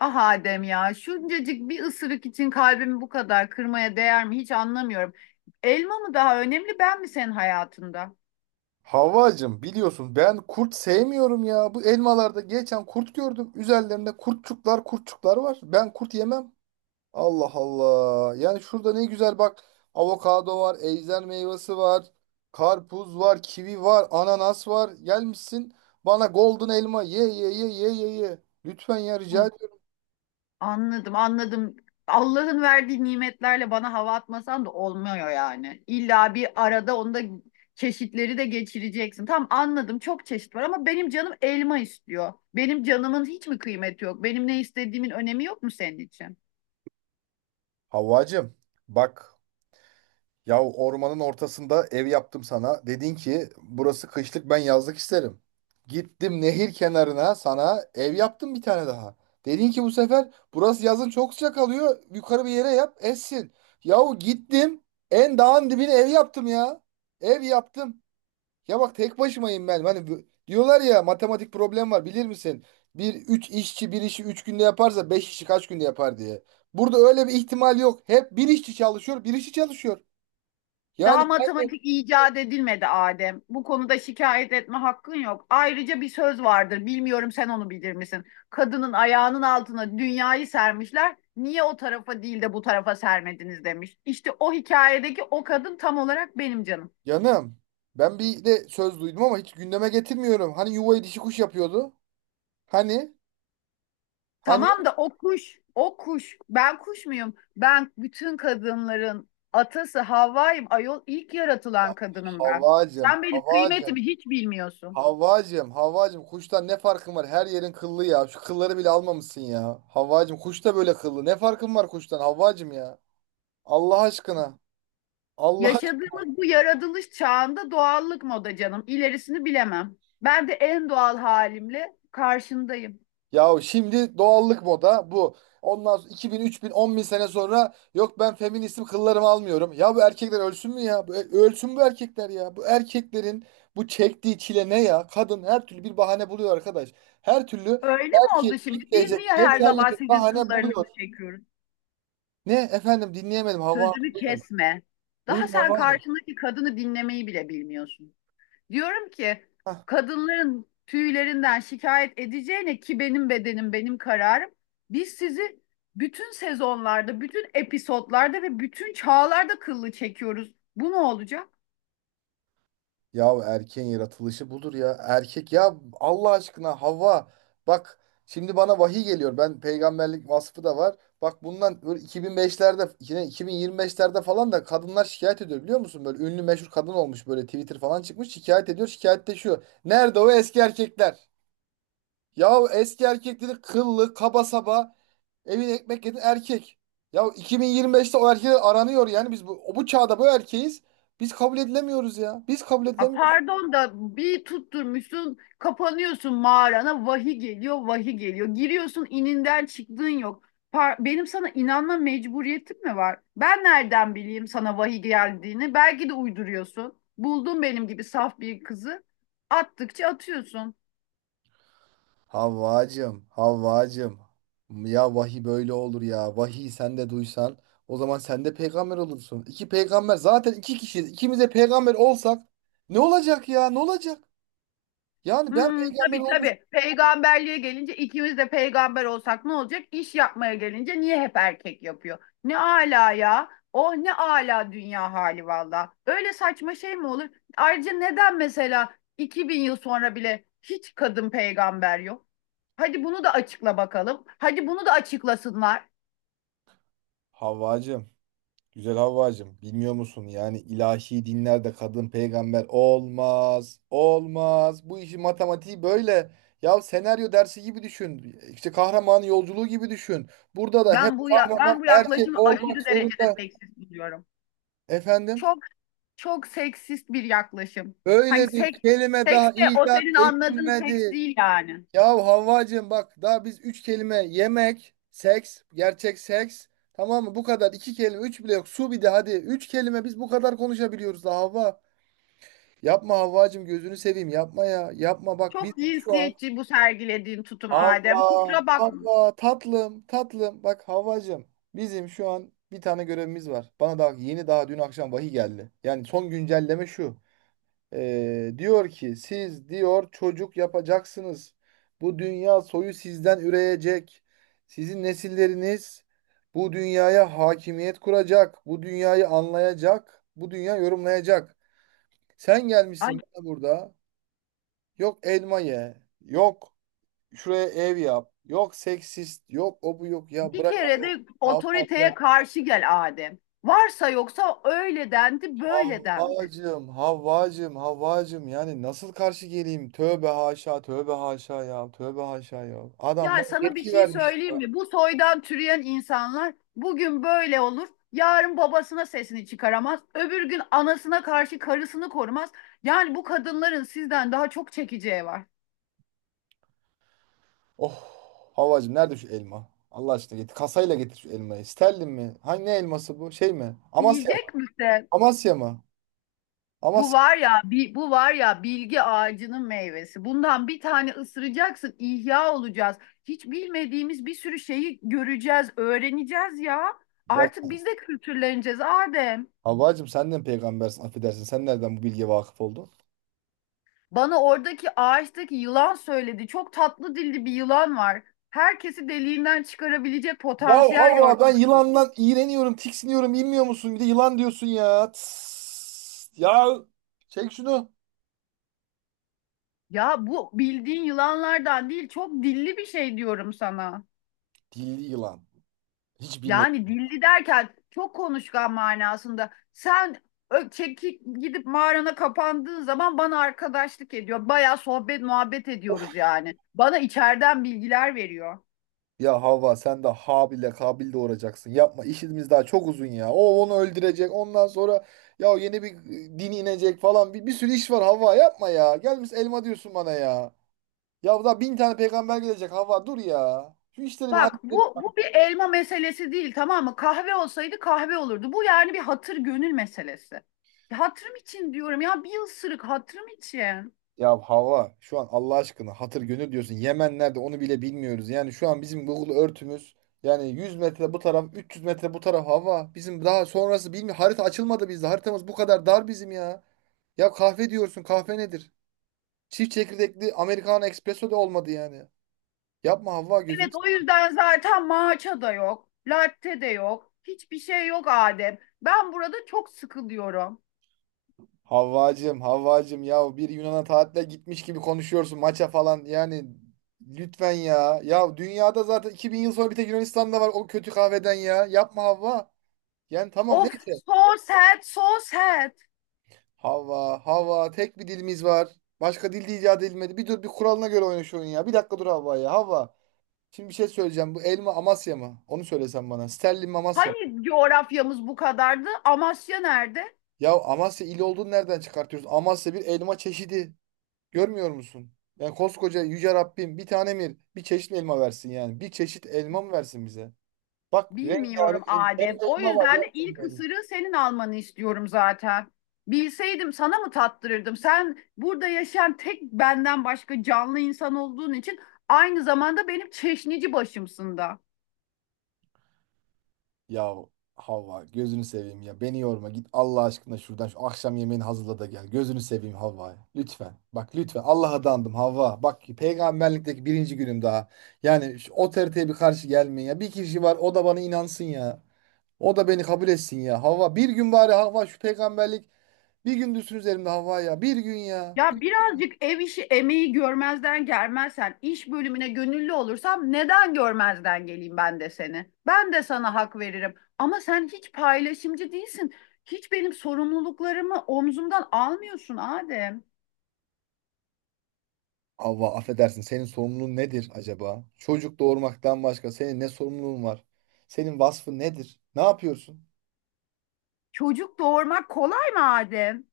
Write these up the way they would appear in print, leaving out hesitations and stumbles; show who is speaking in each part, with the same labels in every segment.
Speaker 1: Ah Adem ya, şuncacık bir ısırık için kalbimi bu kadar kırmaya değer mi hiç anlamıyorum. Elma mı daha önemli, ben mi senin hayatında?
Speaker 2: Havvacım biliyorsun ben kurt sevmiyorum ya. Bu elmalarda geçen kurt gördüm. Üzerlerinde kurtçuklar kurtçuklar var. Ben kurt yemem. Allah Allah. Yani şurada ne güzel bak. Avokado var, ejder meyvesi var, karpuz var, kivi var, ananas var. Gelmişsin bana golden elma ye ye ye ye ye ye. Lütfen ya rica
Speaker 1: Ay,
Speaker 2: ediyorum.
Speaker 1: anladım, anladım. Allah'ın verdiği nimetlerle bana hava atmasan da olmuyor yani. İlla bir arada onda çeşitleri de geçireceksin. Tamam anladım, çok çeşit var ama benim canım elma istiyor. Benim canımın hiç mi kıymeti yok? Benim ne istediğimin önemi yok mu senin için?
Speaker 2: Havvacım bak. Ya ormanın ortasında ev yaptım sana. Dedin ki burası kışlık, ben yazlık isterim. Gittim nehir kenarına sana ev yaptım bir tane daha. Dedin ki bu sefer burası yazın çok sıcak alıyor. Yukarı bir yere yap essin. Yahu gittim en dağın dibine ev yaptım ya. Ev yaptım. Ya bak tek başımayım ben. Hani diyorlar ya, matematik problem var bilir misin? Bir üç işçi bir işi üç günde yaparsa beş işçi kaç günde yapar diye. Burada öyle bir ihtimal yok. Hep bir işçi çalışıyor, bir işçi çalışıyor. Yani
Speaker 1: Daha
Speaker 2: sen de-.
Speaker 1: matematik icat edilmedi Adem. Bu konuda şikayet etme hakkın yok. Ayrıca bir söz vardır. Bilmiyorum sen onu bilir misin? Kadının ayağının altına dünyayı sermişler. Niye o tarafa değil de bu tarafa sermediniz demiş. İşte o hikayedeki o kadın tam olarak benim canım.
Speaker 2: Canım, ben bir de söz duydum ama hiç gündeme getirmiyorum. Hani yuvayı dişi kuş yapıyordu. Hani hani,
Speaker 1: Tamam da o kuş, o kuş. Ben kuş muyum? Ben bütün kadınların atası Havva'yım. Ayol ilk yaratılan kadınım ben.
Speaker 2: Havvacım,
Speaker 1: Sen benim
Speaker 2: Havvacım,
Speaker 1: kıymetimi hiç bilmiyorsun.
Speaker 2: Havvacım, Havvacım, kuştan ne farkın var? Her yerin kıllı ya. Şu kılları bile almamışsın ya. Havvacım, kuş da böyle kıllı. Ne farkın var kuştan Havvacım ya? Allah aşkına. Allah.
Speaker 1: Yaşadığımız bu yaratılış çağında doğallık moda canım. İlerisini bilemem. Ben de en doğal halimle karşındayım.
Speaker 2: Ya şimdi doğallık moda bu. Ondan sonra 2000, 3000, 10.000 sene sonra yok ben feministim kıllarımı almıyorum. Ya bu erkekler ölsün mü ya? Ölsün bu erkekler ya. Bu erkeklerin bu çektiği çile ne ya? Kadın her türlü bir bahane buluyor arkadaş. Her türlü
Speaker 1: Öyle mi oldu
Speaker 2: erkek
Speaker 1: şimdi? Biz
Speaker 2: kitleyecek
Speaker 1: niye her
Speaker 2: geçerli
Speaker 1: zaman
Speaker 2: bir
Speaker 1: sizin
Speaker 2: bahane buluyor.
Speaker 1: kıllarınızı çekiyoruz?
Speaker 2: Ne efendim, dinleyemedim Havva Hanım.
Speaker 1: Sözümü
Speaker 2: Buyurun,
Speaker 1: kesme. Daha
Speaker 2: buyurun
Speaker 1: sen
Speaker 2: Havva Hanım.
Speaker 1: karşındaki kadını dinlemeyi bile bilmiyorsun. Diyorum ki
Speaker 2: Heh.
Speaker 1: kadınların tüylerinden şikayet edeceğine ki benim bedenim benim kararım. Biz sizi bütün sezonlarda, bütün episodlarda ve bütün çağlarda kıllı çekiyoruz. Bu ne olacak?
Speaker 2: Ya erkeğin yaratılışı budur ya. Erkek ya Allah aşkına Havva, bak şimdi bana vahiy geliyor. Ben peygamberlik vasfı da var. Bak bundan böyle 2005'lerde yine 2025'lerde falan da kadınlar şikayet ediyor biliyor musun? Böyle ünlü meşhur kadın olmuş, böyle Twitter falan çıkmış şikayet ediyor, şikayette şu: nerede o eski erkekler? Ya eski erkek dedi kıllı kaba saba, evine ekmek yedi erkek. Ya 2025'te o erkekler aranıyor, yani biz bu çağda bu erkeğiz. Biz kabul edilemiyoruz ya. Biz kabul
Speaker 1: A,
Speaker 2: edilemiyoruz.
Speaker 1: pardon da bir tutturmuşsun, kapanıyorsun mağarana, vahiy geliyor, vahiy geliyor. Giriyorsun, ininden çıktığın yok. Benim sana inanma mecburiyetim mi var? Ben nereden bileyim sana vahiy geldiğini? Belki de uyduruyorsun. Buldun benim gibi saf bir kızı. Attıkça atıyorsun.
Speaker 2: Havvacım, Havvacım. Ya vahiy böyle olur ya. Vahiy sen de duysan o zaman sen de peygamber olursun. İki peygamber zaten, iki kişiyiz. İkimiz de peygamber olsak ne olacak ya? Ne olacak? Yani ben
Speaker 1: Hmm,
Speaker 2: peygamber
Speaker 1: tabii
Speaker 2: olmuş.
Speaker 1: tabii. Peygamberliğe gelince ikimiz de peygamber olsak ne olacak? İş yapmaya gelince niye hep erkek yapıyor? Ne ala ya. Oh ne ala dünya hali valla. Öyle saçma şey mi olur? Ayrıca neden mesela 2000 yıl sonra bile hiç kadın peygamber yok? Hadi bunu da açıkla bakalım. Hadi bunu da açıklasınlar.
Speaker 2: Havvacım, güzel Havvacım. Bilmiyor musun? Yani ilahi dinlerde kadın peygamber olmaz. Olmaz. Bu işin matematiği böyle. Ya senaryo dersi gibi düşün. İşte kahraman yolculuğu gibi düşün. Burada da hep kahraman
Speaker 1: Ben bu
Speaker 2: erkek
Speaker 1: yaklaşımı
Speaker 2: olmak
Speaker 1: aşırı derecede
Speaker 2: zorunda.
Speaker 1: seksist buluyorum.
Speaker 2: Efendim,
Speaker 1: Çok çok seksist bir yaklaşım. Hani
Speaker 2: böyle bir
Speaker 1: seks,
Speaker 2: kelime
Speaker 1: seks
Speaker 2: daha
Speaker 1: de o senin
Speaker 2: icat
Speaker 1: anladığın seks
Speaker 2: edilmedi.
Speaker 1: değil yani.
Speaker 2: Ya Havvacığım, bak daha biz üç kelime: yemek, seks, gerçek seks. Tamam mı? Bu kadar, iki kelime, üç bile yok. Su bir de, hadi. Üç kelime biz bu kadar konuşabiliyoruz da Havva. Yapma Havvacığım, gözünü seveyim yapma ya. Yapma bak
Speaker 1: Çok
Speaker 2: bizim şu an.
Speaker 1: cinsiyetçi bu sergilediğin tutum
Speaker 2: Havva,
Speaker 1: Adem. Kusura bakma.
Speaker 2: Havva tatlım, tatlım. Bak Havvacığım, bizim şu an bir tane görevimiz var. Bana daha yeni, daha dün akşam vahiy geldi. Yani son güncelleme şu. Diyor ki siz diyor çocuk yapacaksınız. Bu dünya soyu sizden üreyecek. Sizin nesilleriniz bu dünyaya hakimiyet kuracak. Bu dünyayı anlayacak. Bu dünya yorumlayacak. Sen
Speaker 1: Ay,
Speaker 2: gelmişsin bana burada. Yok elma ye. Yok şuraya ev yap. Yok seksist. Yok o bu yok. Ya
Speaker 1: bir
Speaker 2: bırak.
Speaker 1: kere
Speaker 2: Allah.
Speaker 1: de
Speaker 2: Allah.
Speaker 1: otoriteye
Speaker 2: Bırak.
Speaker 1: karşı gel Adem. Varsa yoksa öyle dendi, böyle dendi.
Speaker 2: Havvacım, Havvacım, Havvacım. Yani nasıl karşı geleyim? Tövbe haşa, tövbe haşa ya. Tövbe haşa ya. Adam
Speaker 1: Ya
Speaker 2: bana
Speaker 1: sana bir
Speaker 2: yetki
Speaker 1: şey
Speaker 2: vermiş.
Speaker 1: söyleyeyim mi? Bu soydan türeyen insanlar bugün böyle olur. Yarın babasına sesini çıkaramaz. Öbür gün anasına karşı karısını korumaz. Yani bu kadınların sizden daha çok çekeceği var.
Speaker 2: Oh, Havvacım nerede şu elma? Allah aşkına getir. Kasayla getir şu elmayı. Sterlin mi? Hangi ne elması bu? Şey mi? Amasya mı?
Speaker 1: Yiyecek misin?
Speaker 2: Amasya mı?
Speaker 1: Bu
Speaker 2: Amasya.
Speaker 1: var ya, bu var ya bilgi ağacının meyvesi. Bundan bir tane ısıracaksın, ihya olacağız. Hiç bilmediğimiz bir sürü şeyi göreceğiz, öğreneceğiz ya.
Speaker 2: Ya
Speaker 1: Artık biz de kültürleneceğiz Adem.
Speaker 2: Havvacım sen de mi peygambersin? Affedersin. Sen nereden bu bilgiye vakıf oldun?
Speaker 1: Bana oradaki ağaçtaki yılan söyledi. Çok tatlı dilli bir yılan var. Herkesi deliğinden çıkarabilecek
Speaker 2: Ya
Speaker 1: potansiyel
Speaker 2: Havva
Speaker 1: gördüm.
Speaker 2: ben yılandan iğreniyorum, tiksiniyorum. Bilmiyor musun? Bir de yılan diyorsun ya. Tıs. Ya çek şunu.
Speaker 1: Ya bu bildiğin yılanlardan değil, çok dilli bir şey diyorum sana.
Speaker 2: Dilli yılan. Hiç
Speaker 1: Yani
Speaker 2: bilmedim.
Speaker 1: dilli derken çok konuşkan manasında. Sen çekip gidip mağarana kapandığın zaman bana arkadaşlık ediyor. Bayağı sohbet muhabbet ediyoruz yani. Bana içeriden bilgiler veriyor.
Speaker 2: Ya Havva sen de Habil'le Kabil doğuracaksın. Yapma, işimiz daha çok uzun ya. O onu öldürecek. Ondan sonra ya yeni bir din inecek falan. Bir sürü iş var Havva, yapma ya. Gelmiş elma diyorsun bana ya. Ya daha bin tane peygamber gelecek Havva, dur ya. Şu işleri bir
Speaker 1: Bak
Speaker 2: halledelim.
Speaker 1: bu bir elma meselesi değil tamam mı? Kahve olsaydı kahve olurdu. Bu yani bir hatır gönül meselesi. Ya hatırım için diyorum ya, bir ısırık hatırım için.
Speaker 2: Ya Havva şu an Allah aşkına hatır gönül diyorsun. Yemen nerede onu bile bilmiyoruz. Yani şu an bizim Google örtümüz, yani 100 metre bu taraf, 300 metre bu taraf Havva. Bizim daha sonrası bilmiyor. Harita açılmadı bizde. Haritamız bu kadar dar bizim ya. Ya kahve diyorsun. Kahve nedir? Çift çekirdekli Americano, espresso da olmadı yani. Yapma Havva, gözünü
Speaker 1: Evet o
Speaker 2: seveyim.
Speaker 1: yüzden zaten matcha da yok. Latte de yok. Hiçbir şey yok Adem. Ben burada çok sıkılıyorum.
Speaker 2: Havvacım, Havvacım, ya bir Yunan'a tatile gitmiş gibi konuşuyorsun, maça falan yani, lütfen ya. Ya dünyada zaten 2000 yıl sonra bir tek Yunanistan'da var o kötü kahveden ya. Yapma Havva. Yani tamam,
Speaker 1: Of,
Speaker 2: neyse.
Speaker 1: so sad, so sad.
Speaker 2: Havva, Havva, tek bir dilimiz var. Başka dil de icat edilmedi. Bir dur, bir kuralına göre oyna şu oyunu ya. Bir dakika dur Havva ya. Havva. Şimdi bir şey söyleyeceğim. Bu elma Amasya mı? Onu söylesen bana. Sterlin mi, Amasya mı?
Speaker 1: Hani coğrafyamız bu kadardı? Amasya nerede?
Speaker 2: Ya Amasya il olduğunu nereden çıkartıyorsun? Amasya bir elma çeşidi. Görmüyor musun? Yani koskoca yüce Rabbim bir tane mi, bir çeşit mi elma versin yani? Bir çeşit elma mı versin bize? Bak
Speaker 1: Bilmiyorum
Speaker 2: rengarenk hem
Speaker 1: Adem.
Speaker 2: de
Speaker 1: O
Speaker 2: elma var
Speaker 1: yüzden
Speaker 2: ya,
Speaker 1: de
Speaker 2: hem
Speaker 1: ilk
Speaker 2: de elma.
Speaker 1: ısırığı senin almanı istiyorum zaten. Bilseydim sana mı tattırırdım? Sen burada yaşayan tek benden başka canlı insan olduğun için aynı zamanda benim çeşnici başımsın da.
Speaker 2: Ya Havva gözünü seveyim ya. Beni yorma, git Allah aşkına şuradan şu akşam yemeğini hazırla da gel. Gözünü seveyim Havva. Lütfen. Bak lütfen, Allah'a dandım Havva. Bak peygamberlikteki birinci günüm daha. Yani şu otoriteye bir karşı gelmeyin ya. Bir kişi var, o da bana inansın ya. O da beni kabul etsin ya. Havva bir gün bari, Havva şu peygamberlik bir gün düşsün üzerimde Havva ya. Bir gün ya.
Speaker 1: Ya birazcık ev işi emeği görmezden gelmezsen, iş bölümüne gönüllü olursam neden görmezden geleyim ben de seni? Ben de sana hak veririm. Ama sen hiç paylaşımcı değilsin. Hiç benim sorumluluklarımı omzumdan almıyorsun Adem.
Speaker 2: Havva affedersin, senin sorumluluğun nedir acaba? Çocuk doğurmaktan başka senin ne sorumluluğun var? Senin vasfın nedir? Ne yapıyorsun?
Speaker 1: Çocuk doğurmak kolay mı Adem?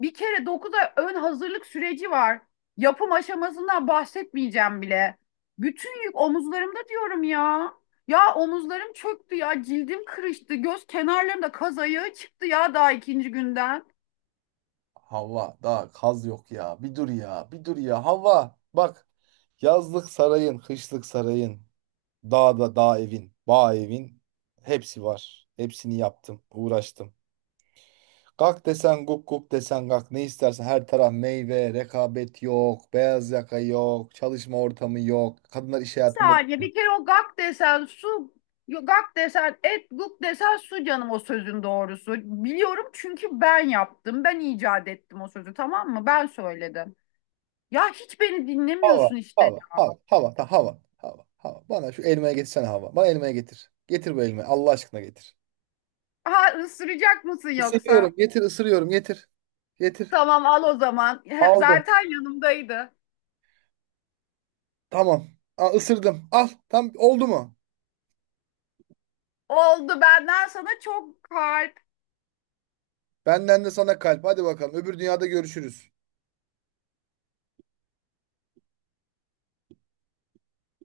Speaker 1: Bir kere 9 ay ön hazırlık süreci var. Yapım aşamasından bahsetmeyeceğim bile. Bütün yük omuzlarımda diyorum ya. Ya omuzlarım çöktü ya, cildim kırıştı, göz kenarlarımda kaz ayağı çıktı ya daha ikinci günden.
Speaker 2: Havva daha kaz yok ya. Bir dur ya. Bir dur ya. Havva bak. Yazlık sarayın, kışlık sarayın, dağda dağ evin, bağ evin, hepsi var. Hepsini yaptım, uğraştım. Kalk desen guk guk desen kalk, ne istersen her taraf meyve, rekabet yok, beyaz yaka yok, çalışma ortamı yok. Kadınlar iş
Speaker 1: Bir
Speaker 2: hayatında
Speaker 1: saniye,
Speaker 2: değil.
Speaker 1: bir kere o gak desen su, gak desen et, guk desen su canım o sözün doğrusu. Biliyorum çünkü ben yaptım, ben icat ettim o sözü tamam mı? Ben söyledim. Ya hiç beni
Speaker 2: Hava,
Speaker 1: dinlemiyorsun işte.
Speaker 2: hava, hava, hava, ta, hava, hava, hava. Bana şu elmaya getirsene hava. Bana elmaya getir. Getir bu elmayı. Allah aşkına getir.
Speaker 1: Ha ısıracak mısın yoksa?
Speaker 2: Isırıyorum, getir, ısırıyorum, getir. Getir.
Speaker 1: Tamam al o zaman.
Speaker 2: Aldım.
Speaker 1: Zaten yanımdaydı.
Speaker 2: Tamam. Aa, ısırdım. Al. Tam oldu mu?
Speaker 1: Oldu, benden sana çok harika
Speaker 2: Benden de sana kalp. Hadi bakalım. Öbür dünyada görüşürüz.